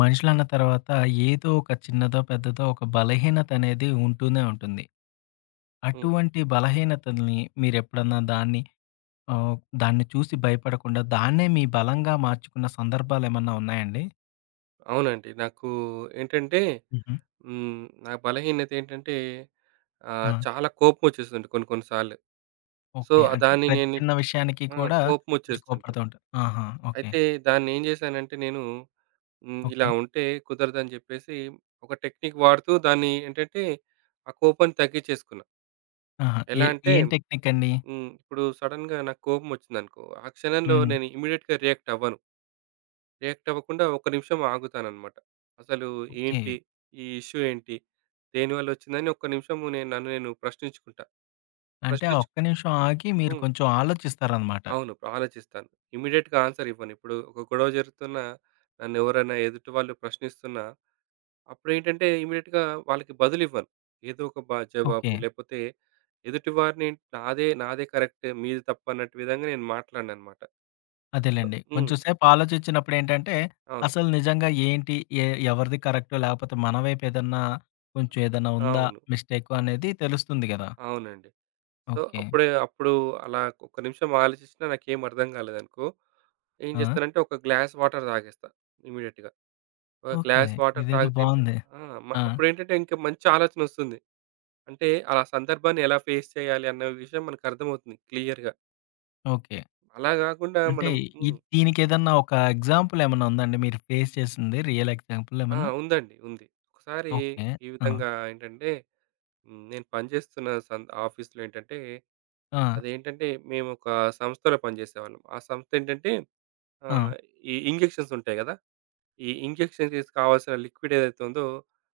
మనుషులన్న తర్వాత ఏదో ఒక చిన్నదో పెద్దదో ఒక బలహీనత అనేది ఉంటూనే ఉంటుంది. హ్మ్. అటువంటి బలహీనతల్ని మీరు ఎప్పుడన్నా దాన్ని ఆహ్, దాన్ని చూసి భయపడకుండా దాన్నే మీ బలంగా మార్చుకున్న సందర్భాలు ఏమన్నా ఉన్నాయండి? అవునండి. నాకు ఏంటంటే హుహు. హ్మ్. నా బలహీనత ఏంటంటే ఆహ్, ఆ! చాలా కోపం ఒచ్చేసిదండి కొన్ని కొన్ని సార్లు. So okay. అంటే దాన్ని ప్రతి నేని చిన్న విషయానికి ఆ! కూడా కోపం కొంచెం కోప్పడుతూ ఒచ్చేస్తుంటది. ఉంటారు. ఆహా! ఓకే. అయితే దాన్ని ఏం జేశానంటే నేను హ్మ్. ఇలా ఓకే. ఉంటే కుదరదని జెప్పేసి ఒక టెక్‌నిక్ వాడుతూ దాన్ని ఏంటంటే ఆ కోపం తగ్గించేసుకున్నా. ఆహా! ఏ ఎలా అంటే? ఏం టెక్‌నిక్ అండి? హ్మ్. ఇప్పుడు సడెన్‌గా నాకు కోపం ఒచ్చిందనుకో ఆ క్షణంలో హ్మ్. నేను ఇమ్మీడియేట్‌గా రియాక్ట్ అవ్వను. రియాక్ట్ అవ్వకుండా ఒక్క నిమిషం ఆగుతానన్నమాట. అసలు ఏంటి ఓకే. ఈ ఇష్యూ ఏంటి? దేనివల్ల ఒచ్చింది? అని ఒక్క నిమిషం నేను నన్ను నేను ప్రశ్నించుకుంటా. అంటే ఫస్ట్ ఆ చూ ఒక్క నిమిషం ఆగి మీరు హ్మ్. కొంచెం ఆలోచిస్తారన్నమాట. అవును. ఆలోచిస్తాను. ఇమ్మీడియేట్‌గా ఆన్సర్ ఇవ్వను. ఇప్పుడు ఒక గొడవ జరుగుతున్నా నన్ను ఎవరైనా ఎదుటివాళ్ళు ప్రశ్నిస్తున్నా అప్పుడేంటంటే ఇమ్మీడియేట్‌గా వాళ్ళకి బదులివ్వను. ఏదో ఒక బ జవాబు ఓకే. లేపోతే ఎదుటివారినేన్ నాదే, నాదే కరెక్టే మీది తప్పు అన్నట్టు విధంగా నేను మాట్లాడనన్నమాట. గ అదేలెండి. హ్మ్. కొంచెం సేపు ఆలోచించినప్పుడేంటంటే అవును. అసలు నిజంగా ఏంటి? ఎ ఎవరిది కరెక్ట్? లేకపోతే మన వైపు ఏదన్నా కొంచెం ఏదన్నా ఉందా అవును. మిస్‌టేక్ అనేది తెలుస్తుంది గదా! అవునండి. So okay. అప్పుడే అప్పుడు అలా ఒక్క నిమిషం ఆలోచించినా నాకేమి అర్థం గాలేదనుకో ఏం ఆ! జేస్తానంటే ఒక గ్లాస్ వాటర్ దాగేస్తా ఇమ్మీడియేట్‌గా. ఒక ఓకే. గ్లాస్ వాటర్ ఇదేదో తాగితేంటే బావుందే. ఆ! ఆ! అప్పుడేంటంటే ఇంకా మంచి ఆలోచనొస్తుంది. అంటే అల సందర్భాన్ని ఎలా ఫేస్ చేయాలి అన్న విషయం మనకర్థమవుతుంది క్లియర్‌గా. ఓకే. అలా గాకుండా అంటే మనం హ్మ్. ఇద్ దీనికెదన్నా ఒక ఎగ్జాంపుల్ ఏమన్నా ఉందా అండి? మీరు ఫేస్ చేసింది. రియల్ ఎగ్జాంపుల్ ఆ! ఏమన్నా? ఉందండి. ఉంది. ఒకసారి ఓకే. ఈ ఆ! విధంగా ఏంటంటే, నేను పనిచేస్తున్న సం ఆఫీస్‌లో ఏంటంటే, ఆ! అదేంటంటే మేము ఒక సంస్థలో పనిజేసేవాళ్ళం. ఆ సంస్థ ఏంటంటే? ఆహ్, ఆ! ఈ ఇంజెక్షన్స్ ఉంటాయి గదా! ఈ ఇంజెక్షన్ చేసే కావాల్సిన లిక్విడ్ ఏదైతే ఉందో.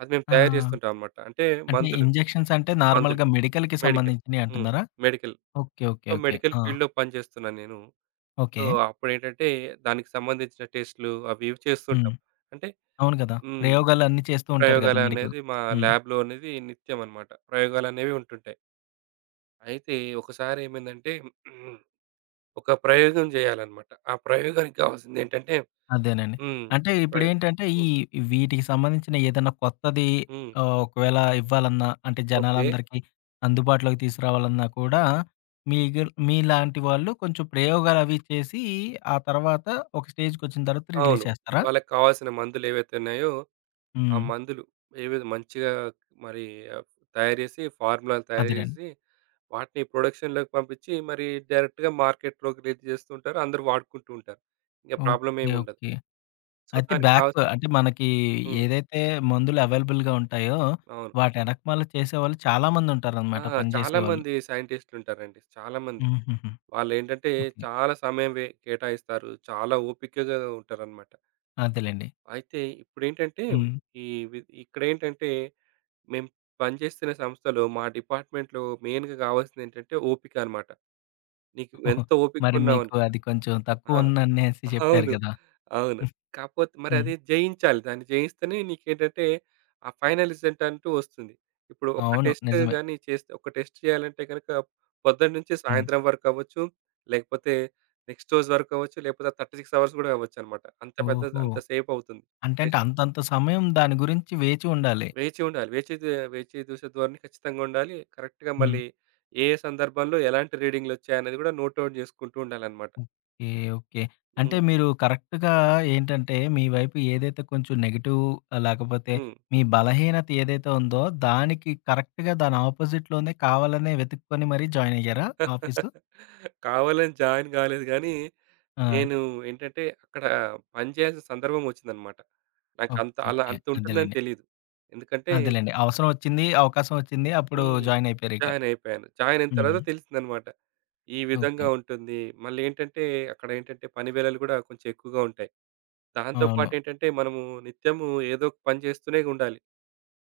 అది మేము ఆ! తయారు చేస్తుంటాం అనమాట. అంటే అంటే మందులు, ఇంజెక్షన్స్ అంటే మందులు, నార్మల్‌గా మెడికల్‌కి మెడికల్. హ్మ్. సంబంధించినయంటున్నారా? Medical. Okay. Okay. So, okay. Medical ఆ! ఫీల్డ్‌లో పనిజేస్తున్నాను నేను. So, okay. అప్పుడేటంటే దానికి సంబంధించిన టెస్ట్‌‌‌లు అవి ఇవి హ్మ్. చేస్తుంటాం. అంటే అవును కదా! హ్మ్. ప్రయోగాలు అన్నీ చేస్తూ ఉంటారు కదా! మెడికల్ ప్రయోగాలనేవి మా హ్మ్. లాబ్‌లో అనేది నిత్యం అనమాట. ప్రయోగాలనేవి ఉంటుంటాయి. అయితే, ఒకసారి ఏమైందంటే? ఒక ప్రయోగం జేయాలన్నమాట. ఆ ప్రయోగానికి కావాల్సింది ఏంటంటే అదేనండి. హ్మ్. అంటే, ఒక ప్రయోగం. ఇప్పుడేంటంటే, ఈ హ్మ్. వీటికి సంబంధించిన ఏదైనా కొత్తది హ్మ్. ఆహ్, ఒకవేళ ఇవ్వాలన్నా, అంటే ఓకే. జనాలందరికీ అందుబాటులోకి తీసుకురావాలన్నా కూడా, మీగర్ మీలాంటి వాళ్ళు కొంచెం ప్రయోగాలు అవి చేసి, ఆ తర్వాత ఒక స్టేజ్‌కి ఒచ్చిన తర్వాత రిలీజ్ అవును. చేస్తారా? వాళ్ళకి కావాల్సిన మందులు ఏవైతే ఉన్నాయో, ఆ హ్మ్. మందులు ఏవేవి మంచిగా మరి ఆహ్, ఫ్ తయారు చేసి, ఫార్ములాలు తయారు అదేనండి. చేసి వాటిని ప్రొడక్షన్‌లోకి పంపిచి, మరీ డైరెక్ట్‌గా మార్కెట్‌లోకి రిలీస్ జేస్తుంటారు. అందరూ వాడుకుంటుంటారు. ఇంక ప్రాబ్లమ్ ఏం ఓకే. ఉండదు. ఓకే. సో, అయితే దానికా బ్యాక్ అంటే మనకి హ్మ్. ఏదైతే మందులు అవైలబుల్‌‌‌‌గా ఉంటాయో, అవును. వాటి ఎనకమాల చేసేవాళ్ళు చాలామంది ఆ! ఉంటారనమాట పని జేసేవాళ్ళు. చాలామంది సైంటిస్ట్‌లు ఉంటారండి. చాలామంది హుహుహు. వాళ్లేంటంటే, ఓకే. చాలా సమయం వె కేటాయిస్తారు. చాలా ఓపికగా ఉంటారన్నమాట. అంతేలెండి. అయితే ఇప్పుడేంటంటే హ్మ్. ఈ వి ఇక్కడ ఏంటంటే మేము పనిచేస్తున్న సంస్థలో మా డిపార్ట్మెంట్‌లో మె‌యిన్‌గా గావాల్సింది ఏంటంటే ఓపికన్నమాట. నీకు ఎంత ఓపికగా మరి ఉన్నావను మీకు అది కొంచెం ఆ! తక్కువ ఉంది అనేసి చెప్పారు అవును. గదా! అవును. కాకపోతే మరి హ్మ్. అది జయించాలి. దాన్ని జయిస్తేనే నీకు ఏంటంటే ఆ ఫైనల్ రిజల్ట్ అంటూ ఒస్తుంది. ఇప్పుడు ఒక అవును. టెస్ట్ నిజమే. గాని చేస్తే, ఒక టెస్ట్ జేయాలంటే గనుక పొద్దున్న నుంచి హ్మ్. సాయంత్రం వరకవ్వచ్చు. లేకపోతే నెక్స్‌ట్ రోజు వరకవ్వచ్చు. లేకపోతే 36 అవర్స్ గూడా అవ్వొచ్చన్నమాట. అంత పెద్ద, ఓహో! అంత సేపు అవుతుంది అంటే టెస్ట్. అంతంత సమయం దాని గురించి వేచి ఉండాలి. వేచి ఉండాలి. వేచి జూ వేచి జూషె ధోరణి ఖచ్చితంగుండాలి. కరెక్ట్‌గా హ్మ్. మళ్ళీ ఏ ఏ సందర్భంలో ఎలాంటి రీడింగ్‌లు ఒచ్చాయన్నది కూడా నోట్‌అవుట్ జేసుకుంటూ ఉండాలన్నమాట. ఓకే. ఓకే. అంటే హ్మ్. మీరు కరెక్ట్‌గా ఏంటంటే మీ వైపు ఏదైతే కొంచెం నెగెటివ్ లేకపోతే హ్మ్. మీ బలహీనత ఏదైతే ఉందో దానికి కరెక్ట్‌గా దాని అపోజిట్‌లోనే కావాలనే వెతుక్కొని మరి జాయినయ్యారా ఆఫీసు? కావాలని జాయిన్ గాలేదు కానీ, ఆ! నేను ఏంటంటే అక్కడ పని చేయాల్సిన సందర్భం ఒచ్చిందన్నమాట. నాకు ఓకే. అంత అలా ఓకే. అంత ఉంటుందని అదేలెండి. తెలియదు. ఎందుకంటే అదేలెండి. అవసరం ఒచ్చింది, అవకాశం ఒచ్చింది అప్పుడు హ్మ్. జాయినయిపోయారు ఇక. జాయినయిపోయాను. జాయినయిన హ్మ్. తర్వాత తెలిసిందనమాట. ఈ ఓకే. విధంగా ఉంటుంది. మళ్ళీ ఏంటంటే, అక్కడ ఏంటంటే పని వేళలు కూడా కొంచెం ఎక్కువగా ఉంటాయి. దాంతో పాటు అవును. ఏంటంటే మనము నిత్యము ఏదోక పని జేస్తూనే ఉండాలి.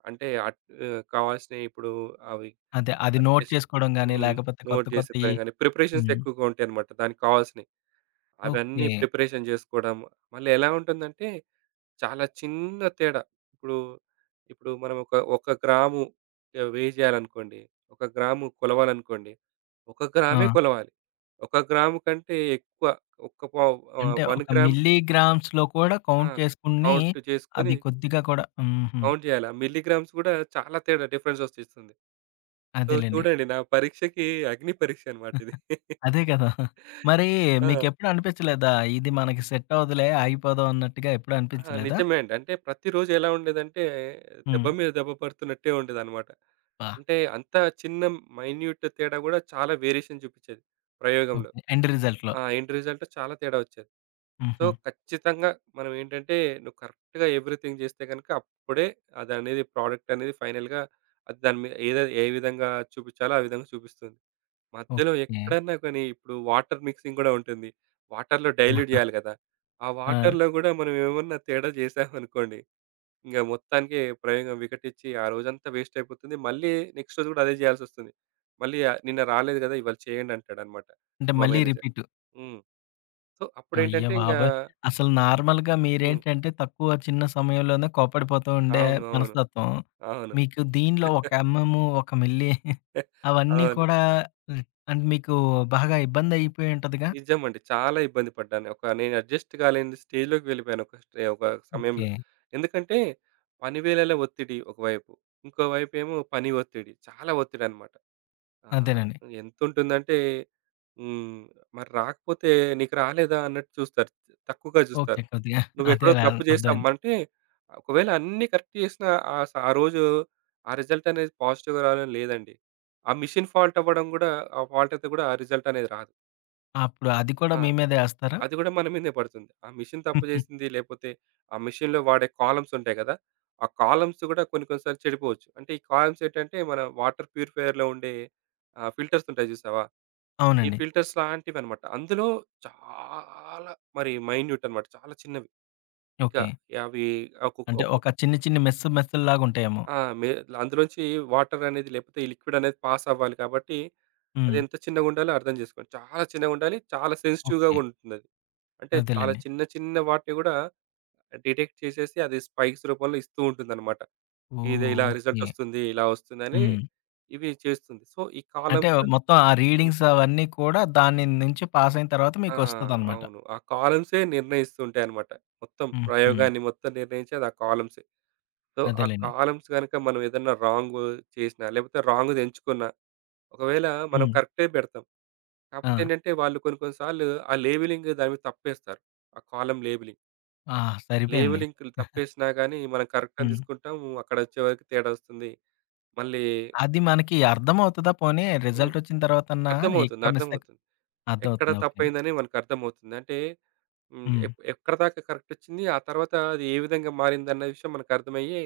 అంటే ఆహ్, కావాల్సినవి ఇప్పుడు అవి అదే. అది నోట్ టేస్ట్ చేసుకోవడం గాని హ్మ్ లేకపోతే కొత్త నోట్ కొత్తయి జేసుకొడము గాని ప్రిపరేషన్స్ హ్మ్. ఎక్కువగా ఉంటాయన్నమాట. దానికి కావాల్సినయి. అవన్నీ ఓకే. ప్రిపరేషన్ జేసుకోవడం మళ్ళీ ఎలా ఉంటుందంటే చాలా చిన్న తేడా. ఇప్పుడు, ఇప్పుడు మనం ఒక ఒక గ్రాము వేయ్ జేయాలనుకోండి ఒక గ్రాము కొలవాలనుకోండి ఒక గ్రామే ఆ! కొలవాలి. ఒక గ్రాము కంటే ఎక్కువ ఒక పావు ఆహ్, అంటే 1 ఒక గ్రామ్ మిల్లీ గ్రామ్స్‌లో కూడా ఆ! కౌంట్ చేసుకొని కౌంటు చేసుకొని అది కొద్దిగా కూడా హుహు. కౌంట్ జేయాలా మిల్లీ గ్రామ్స్ కూడా చాలా తేడా డిఫరెన్స్ ఒచ్చేస్తుంది. సో, అదేలెండి. చూడండి నా పరీక్షకి అగ్ని పరీక్షనమాట ఇది. అదే కదా! మరి ఆ! మీకెఎప్పుడు అనిపించలేదా ఇది మనకు సెట్ అవ్వదులే ఆగిపోదాం అన్నట్టుగా ఎప్పుడు ఆ! అనిపించలేదా? నిజమే అండి. అంటే ప్రతిరోజు ఎలా ఉండేదంటే దెబ్బ హ్మ్. మీద దెబ్బ పడుతున్నట్టే ఉండేదన్నమాట. బ్బా! అంటే అంత చిన్న మైన్యూట్ తేడా కూడా చాలా వేరియేషన్ జూపించేది ప్రయోగంలో. ఓకే. ఎండ్ రిజల్ట్‌లో ఆ ఎండ్ రిజల్ట్ చాలా తేడా ఒచ్చేది. సో, హుహు. ఖచ్చితంగా మనం ఏంటంటే నువ్వు కరెక్ట్‌‌గా ఎవరీథింగ్ జేస్తే గనుక అప్పుడే అది అనేది ప్రొడక్ట్ అనేది ఫైనల్‌గా దాని మీద ఏ ఏ విధంగా చూపించాలో ఆ విధంగా చూపిస్తుంది. మధ్యలో ఓకే. ఎక్కడన్న కానీ ఇప్పుడు వాటర్ మిక్సింగ్ కూడా ఉంటుంది. వాటర్‌లో డైల్యూట్ జేయాలి గదా ఆ ఆ! వాటర్‌లో కూడా మనం ఏమన్నా తేడా జేసామనుకోండి ఇక మొత్తానికి ప్రయోగం వికటిచ్చి ఆ రోజంతా వేస్ట్ అయిపోతుంది. మళ్ళీ నెక్స్ట్ రోజు కూడా అదే జేయాల్సి ఒస్తుంది మళ్ళీ నిన్న రాలేదు కదా! ఇవాళ చేయండి అంటాడన్నమాట అంటే మా మళ్ళీ మేనేజర్ రిపీటూ. హ్మ్. సో, అప్పుడేంటంటే ఇంగా అయ్యోబాబోయ్! అసలు నార్మల్‌గా హ్మ్. మీరేంటంటే తక్కువ చిన్న సమయంలోనే కోప్పడిపోతూ ఉండే అవును. అవును. మనస్తత్వం. అవును. మీకు దీనిలో ఒక ఎమ్‌ఎమ్ ఒక మిల్లీ అవన్నీ అవును. కూడా మీకు బాగా ఇబ్బంది అయిపోయుంటదిగా? నిజమండి. చాలా ఇబ్బంది పడ్డాను. ఒక నేను అడ్జస్ట్ గాలేని స్టేజ్‌లోకి వెళ్ళిపోయాను ఒక స్టే ఒక సమయంలో. ఓకే ఎందుకంటే పని వేళల ఒత్తిడి ఒకవైపు. ఇంకో వైపు ఏమో పని ఒత్తిడి చాలా ఒత్తిడన్నమాట. ఆహ్, అంతేనండి. ఎంతుంటుందంటే హ్మ్. మరి రాకపోతే నీకు రాలేదా అన్నట్టు చూస్తారు. తక్కువగా ఓకే. జూస్తారు. కొద్దిగా నువ్వు ఎక్కడో అదేలే ఆహ్, తప్పు అర్థం అయింది. జేసామంటే ఒకవేళ అన్నీ కరెక్ట్ జేసినా ఆ స ఆ రోజు ఆ రిజల్ట్ అనేది పాజిటివ్‌గా రావాలని లేదండి. ఆ మాషీన్ ఫాల్ట్ అవ్వడం గూడా ఆ ఫాల్ట్ అయితే గూడా ఆ రిజల్ట్ అనేది రాదు. అప్పుడు అది కూడా ఆ! మీ మీదే ఏస్తారా? అది గూడా మన మీదే పడుతుంది. ఆ మెషీన్ తప్పుచేసింది. లేపోతే ఆ మెషీన్‌లో వాడే కాలమ్స్ ఉంటాయి గదా! ఆ కాలమ్స్ గూడా కొన్ని కొన్ని సార్లు చెడిపోవచ్చు. అంటే ఈ కాలమ్స్ ఏంటంటే మన వాటర్ ప్యూరిఫైయర్‌లో ఉండే ఆహ్, ఫిల్టర్స్ ఉంటాయి జూసావా? ఈ అవునండి. ఫిల్టర్స్ లాంటివన్నమాట. అందులో చాలా మరి మైన్యూటన్నమాట. చాలా చిన్నవి. ఇంకా ఓకే. యవి అంటే అకుకొకు ఒక చిన్ని చిన్ని మెస్ మెస్‌లాగుంటాయేమో. ఆ! మే అందులోంచి వాటర్ అనేది లేకపోతే ఈ లిక్విడ్ అనేది పాస్ అవ్వాలి కాబట్టి అది హ్మ్. ఎంత చిన్నగుండాలో అర్థం జేసుకోండి. చాలా చిన్నగా ఉండాలి. చాలా సెన్సిటివ్‌గా ఓకే. గూడా ఉంటుందది. అంటే చాలా అదేలెండి. చిన్న చిన్న వాటిని గూడా డిటెక్ట్ చేసేసి అది స్పైక్స్ రూపంలో ఇస్తూ ఉంటుందన్నమాట. ఇది ఓహ్! ఇలా రిజల్ట్ ఓకే. ఒస్తుంది. ఇలా ఒస్తుంది అని హ్మ్. ఇవి చేస్తుంది. సో ఈ అంటే కాలమ్స్ ఆహ్, మొత్తం ఆ హ్మ్. రీడింగ్స్ అవన్నీ కూడా దాని నుంచి పాస్ అయిన తరువాత ఆ! మీకొస్తదన్నమాట. అవును. ఆ కాలమ్సే నిర్ణయిస్తూ ఉంటాయన్నమాట. మొత్తం హుహు. ప్రయోగాన్ని మొత్తం నిర్ణయించేది ఆ కాలమ్సే. సో ఆ అదేలెండి. కాలమ్స్ గనక మనం ఏదన్నా రాంగు చేసినా లేకపోతే రాంగ్‌ది ఎంచుకున్నా ఒకవేళ మనం హ్మ్. కరెక్టే పెడతాం కాకపోతే ఆ! ఏంటంటే వాళ్ళు కొన్ని కొన్ని సార్లు ఆ లేబెలింగ్ దానిమీద తప్పేస్తారు. ఆ కాలమ్ లేబెలింగ్. ఆ! లేవు సరిపోయింది. లింక్‌లు తప్పేసినా, గాని మనం కరెక్ట్ అని హ్మ్. దిసుకుంటాం. అక్కడొచ్చే వరకు తేడా ఒస్తుంది. మళ్ళీ అది మనకి అర్థం అవుతదా? పోనీ హ్మ్. రిజల్టొచ్చిన తరువాత అన్న, అర్థమవుతుంది. ఎక్కడ మిస్‌టేక్ అర్థమవుతుంది. అర్థం ఎక్కడ అవుతుందా. ఓకే. తప్పైందని మనకర్థమవుతుంది. అంటే హ్మ్, హ్మ్. ఎక్ ఎక్కడిదాకా కరెక్ట్ ఇచ్చింది. ఆ తరువాత అది ఏ విధంగా మారిందన్న విషయం మనకు అర్థమయ్యే,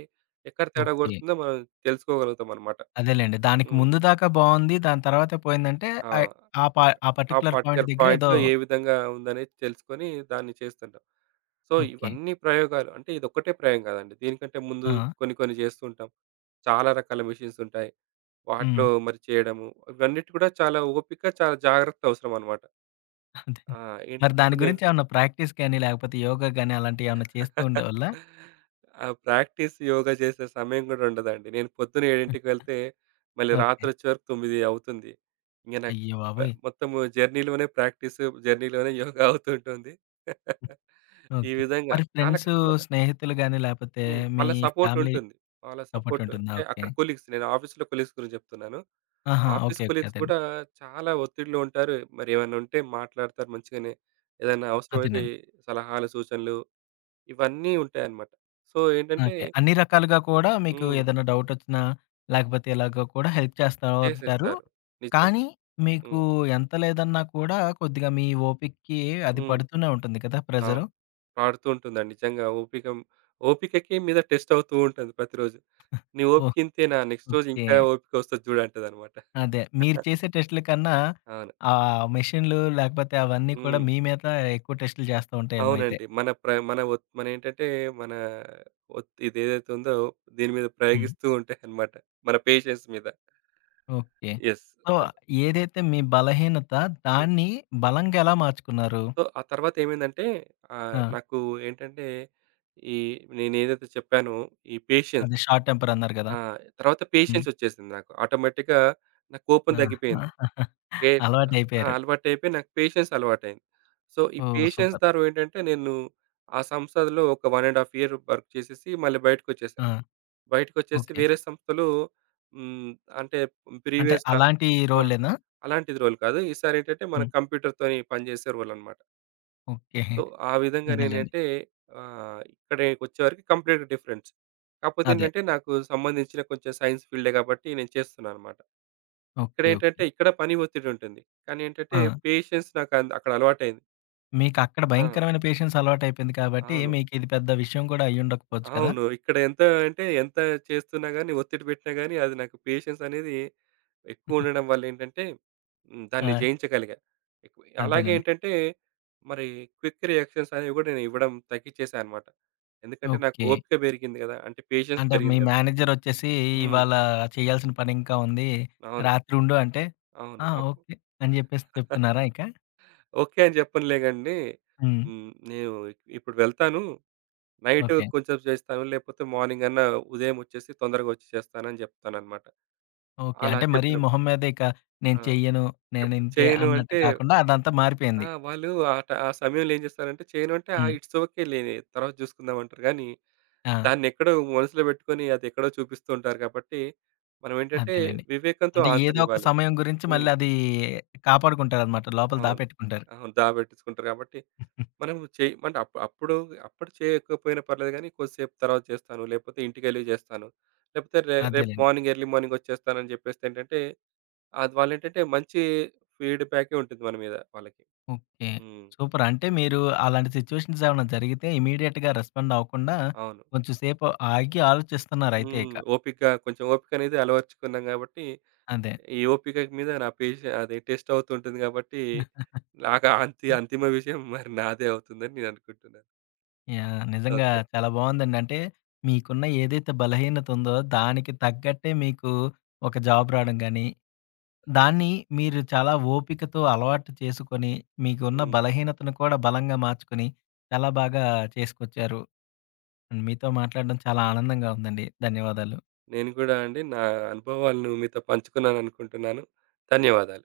ఎక్కడ తేడా ఓకే. కొడుతుందో, మనం తెలుసుకోగలుగుతామన్నమాట. అదేలెండి. దానికి హ్మ్. ముందు దాకా బావుంది. దాని తర్వాత పోయిందంటే, ఆ! ఆయ్ ఆ పా పా ఆ పార్టిక్యులర్ పాయింట్ పార్టిక్యులర్ దగ్గర ఏదో పాయింట్‌లో, ఏ విధంగా ఉందనేది తెలుసుకొని దాన్ని చేస్తుంటాం. So, okay. ఇవన్నీ ప్రయోగాలు, అంటే ఇదొక్కటే ప్రయోగం గాదండి. దీనికంటే ముందు ఆ! కొన్ని, కొన్ని జేస్తుంటాం. చాలా రకాల మెషీన్సుంటాయి. వాటిలో హ్మ్. మరి చేయడము, ఇవన్నిటికీ కూడా చాలా ఓపిక, చాలా జాగ్రత్త అవసరమన్నమాట. అదే. ఆ! ఏంటి మరి దాని ఇప్పుడు నేను గురించేమన్నా ప్రాక్టీస్ కానీ, లేకపోతే యోగ గాని అలాంటివి ఏమన్నా చేస్తూ ఉండేవాళ్ళ? ఆ ప్రాక్టీస్, యోగ జేసే సమయం గూడా ఉండదండి. నేను పొద్దున్న 7కి వెళ్తే, మళ్ళీ ఓకే. రాత్రొచ్చే వరకు 9 అవుతుంది. ఇంగ నాకు మ అయ్యబాబోయ్! మొత్తం జర్నీ‌లోనే ప్రాక్టీస్, జర్నీ‌లోనే యోగ అవుతుంటుంది. హ్మ్. ఈ ఓకే. విధంగా మరి చాలా ఫ్రెండ్స్ కష్టపడ్డా. స్నేహితులు గాని, లేపోతే హ్మ్. మీ వాళ్ళ సపోర్ట్ ఫ్యామిలీ ఉంటుంది. వాళ్ళ సపోర్ట్ సపోర్ట్ ఉంటుందా. అంటే, అక్కడ ఓకే. కొలీగ్స్ నేను ఆఫీస్‌లో కొలీగ్స్ గురించి జేప్తున్నాను. ఆహా! Office okay. ఓకే. కొలీగ్స్ అదేండి. కూడా చాలా ఒత్తిడిలో ఉంటారు. మరి ఏమన్నా ఉంటే, మాట్లాడతారు మంచిగానే. ఏదైనా అవసరమైతే అదేనండి. సలహాలు, సూచనలు ఇవన్నీ ఉంటాయన్నమాట. సో, ఏంటంటే ఓకే. అన్ని రకాలుగా కూడా, మీకు హ్మ్. ఏదైనా డవుటొచ్చినా, లేకపోతే ఇలాగో కూడా హెల్ప్ చేస్తా ఉంటారు. జేసేస్తారు. నిజంగా. కానీ, మీకు హ్మ్. ఎంత లేదన్నా కూడా, కొద్దిగా మీ ఓపికకి అది హ్మ్. పడుతూనే ఉంటుంది కదా! అవును. ప్రెజరు? పాడుతూ ఉంటుందండి. నిజంగా ఓపికం ఓపికకి మీద టెస్ట్ అవుతూ ఉంటది ప్రతిరోజు. ఆ! నీ ఓపిక ఓహ్! ఇంతేనా నెక్స్ట్ రోజు ఓకే. ఇంకా ఓపికొస్తది జూడు అంటదన్నమాట. అదే. మీరు చేసే టెస్ట్‌లకన్నా, అవును. ఆ మెషిన్‌లు లేకపోతే, అవన్నీ కూడా హ్మ్. మీ మీద ఎక్కువ టెస్ట్‌లు జేస్తా ఉంటాయేమో అయితే. అవునండి. మన ప్ర మన ఒ మన ఏంటంటే, మన ఒత్ ఇది ఏదైతే ఉందో దీని మీద హ్మ్. ప్రయోగిస్తూ ఉంటాయన్నమాట. మన పేషెన్స్ మీద. ఓకే. యెస్. సో, దో ఏదైతే మీ బలహీనత హ్మ్. దాన్ని బలంగా ఎలా మార్చుకున్నారు? సో, ఆ తర్వాత ఏమైందంటే ఆహ్, ఆ! నాకు ఏంటంటే, ఈ నేనేదైతే చెప్పానో ఈ పేషెన్స్ అది షార్ట్ టెంపరన్నారు గదా! ఆ! తరువాత హ్మ్. పేషెన్సొచ్చేసింది నాకు. ఆటోమేటిక్‌గా నాకు కోపం ఆ! దగ్గిపోయింది. ఏ ఆ! అలవాటయిపోయారు. అలవాటైపోయి నాకు పేషెన్స్ అలవాటయింది. సో, ఈ ఓహ్! Patience super. ద్వారా ఏంటంటే నేను, ఆ సంస్థలో ఒక 1 ½ ఇయర్ వర్క్ చేసేసి, మళ్ళీ బయటికొచ్చేసా. ఆ! బయటకొచ్చేసి ఓకే. వేరే సంస్థలు హ్మ్, అంటే అంటే ప్రీవియస్‌గా అలాంటి ఆ! రోలేనా? అలాంటిది రోల్ కాదు. ఈసారి ఏంటంటే, మన హ్మ్. కంప్యూటర్‌తోని పనిజేసే రోలన్నమాట. ఓకే. సో ఆ విధంగా అదేలెండి. నేనయితే ఆహ్, ఇక్కడే ఒచ్చేవరకి కంప్లీట్‌గా డిఫరెన్స్. కాకపోతే అదే. ఏంటంటే నాకు సంబంధించిన కొంచెం సైన్స్ ఫీల్డే కాబట్టి నేను చేస్తున్నానన్నమాట. ఓకే. ఓకే. ఇక్కడేంటంటే ఇక్కడ పని ఒత్తిడి ఉంటుంది. కానీ ఏంటంటే ఆ! పేషెన్స్ నాకంద్ అక్కడలవాటయింది. మీకు అక్కడ ఆ! భయంకరమైన పేషెన్స్ అలవాటు అయిపోయింది కాబట్టి అవును. మీకు ఇది పెద్ద విషయం కూడా అయ్యి ఉండకపోవచ్చు కదా? అవును. ఇక్కడ ఎంత అంటే ఎంత చేస్తున్నా గాని ఒత్తిడి పెట్టినా గాని అది నాకు పేషెన్స్ అనేది ఎక్కువ ఉండడం వల్ల ఏంటంటే హ్మ్. దాన్ని ఆ! జయించగలిగా. ఎ అలాగే అంతేనండి. ఏంటంటే మరి క్విక్ రియాక్షన్స్ అనేవి కూడా నేనివ్వడం తగ్గించేసాన్నమాట. ఎందుకంటే నాకు ఓకే. ఓపిక పెరిగింది కదా! అంటే పేషెన్స్ అంటే మీ పెరిగింది కదా! మేనేజర్ వచ్చేసి ఈ హ్మ్. ఇవాళ చేయాల్సిన పని ఇంకా ఉంది. అవును. రాత్రి ఉండు అంటే అవును. ఆ! అప్ ఓకే అని జెప్పేసి చెప్తున్నారా ఇక? ఓకే. అని చెప్పనులేగ అండి. హ్మ్. హ్మ్. నేను ఇప్పుడు వెళ్తాను. Night okay. కొద్దిసేపు చేస్తాను లేకపోతే మార్నింగ్ అన్నా ఉదయం ఒచ్చేసి తొందరగా ఒచ్చి చేస్తాను అని చెప్తానన్నమాట. ఓకే. అలా అంటే మరి చెప్పినప్పుడు మొహం మీదే ఇక నేను ఆ! చెయ్యను. నేను చెప్ప్ ఇంతే చేయను అన్నట్టు అంటే కాకుండా అదంతా ఆ! మారిపోయింది. వాళ్ళు ఆహ్, ఆ సమయంలో ఏం జేస్తారంటే చేయను అంటే హ్మ్. ఇట్స్ ఓకే లేవే తరువాత చూసుకుందామంటారు గాని, ఆ! దాన్ని ఎక్కడో మనసులో పెట్టుకొని అది ఎక్కడో చూపిస్తూ ఉంటారు కాబట్టి మనం ఏంటంటే అదేలెండి. వివేకంతో అంటే అన్సర్ ఏదో ఒక ఇవ్వాలి. సమయం గురించి హ్మ్. మళ్ళీ అదీ కాపాడుకుంటారన్నమాట లోపల అవును. దాపెట్టుకుంటారు. అవును. దాపెట్టించుకుంటారు కాబట్టి. మనం చేయిమంటే అప్ అప్పుడు అప్పుడు చెయ్యకపోయినా పర్లేదు కానీ కొద్దిసేపు తర్వాత చేస్తాను. లేకపోతే ఇంటికెళ్లి చేస్తాను. లేకపోతే రే రేపు అదేలెండి. మార్నింగ్ ఎర్లీ మార్నింగ్ ఒచ్చేస్తాను అని జెప్పేస్తే ఏంటంటే అద్ వాళ్ళేంటంటే మంచి ఫీడ్‌బ్యాకే ఉంటుంది మన మీద వాళ్ళకి. ఓకే. హ్మ్. సూపర్ అంటే మీరు అలాంటి సిచువేషన్స్ ఏమైనా జరిగితే ఇమ్మీడియేట్‌గా రెస్పాండ్ అవ్వకుండా అవును. కొంచెం సేపు ఆగి ఆలోచిస్తున్నారయితే ఇక. హ్మ్. ఓపిక కొంచెం ఓపిక అనేది అలవరచుకున్నాం కాబట్టి అదే. ఈ ఓపికకు మీద నా పెషే అది టెస్ట్ అవుతుంటుంది కాబట్టి నాకు ఆ అంతి అంతిమ విషయం మరి నాదే అవుతుందని నేను అనుకుంటున్నాను. యాహ్! నిజంగా ఓకే. చాలా బావునదండి. అంటే మీకున్న ఏదైతే బలహీనతుందో దానికి తగ్గట్టే మీకు ఒక జాబ్ రావడం గానీ, దాన్ని మీరు చాలా ఓపికతో అలవాటు చేసుకొని మీకున్న హ్మ్. బలహీనతను కూడా బలంగా మార్చుకొని చాలా బాగా చేసుకొచ్చారు. హ్మ్. మీతో మాట్లాడడం చాలా ఆనందంగా ఉందండి. ధన్యవాదాలు. నేను కూడా అండి నా అనుభవాలను మీతో పంచుకున్నాను అనుకుంటున్నాను. ధన్యవాదాలు.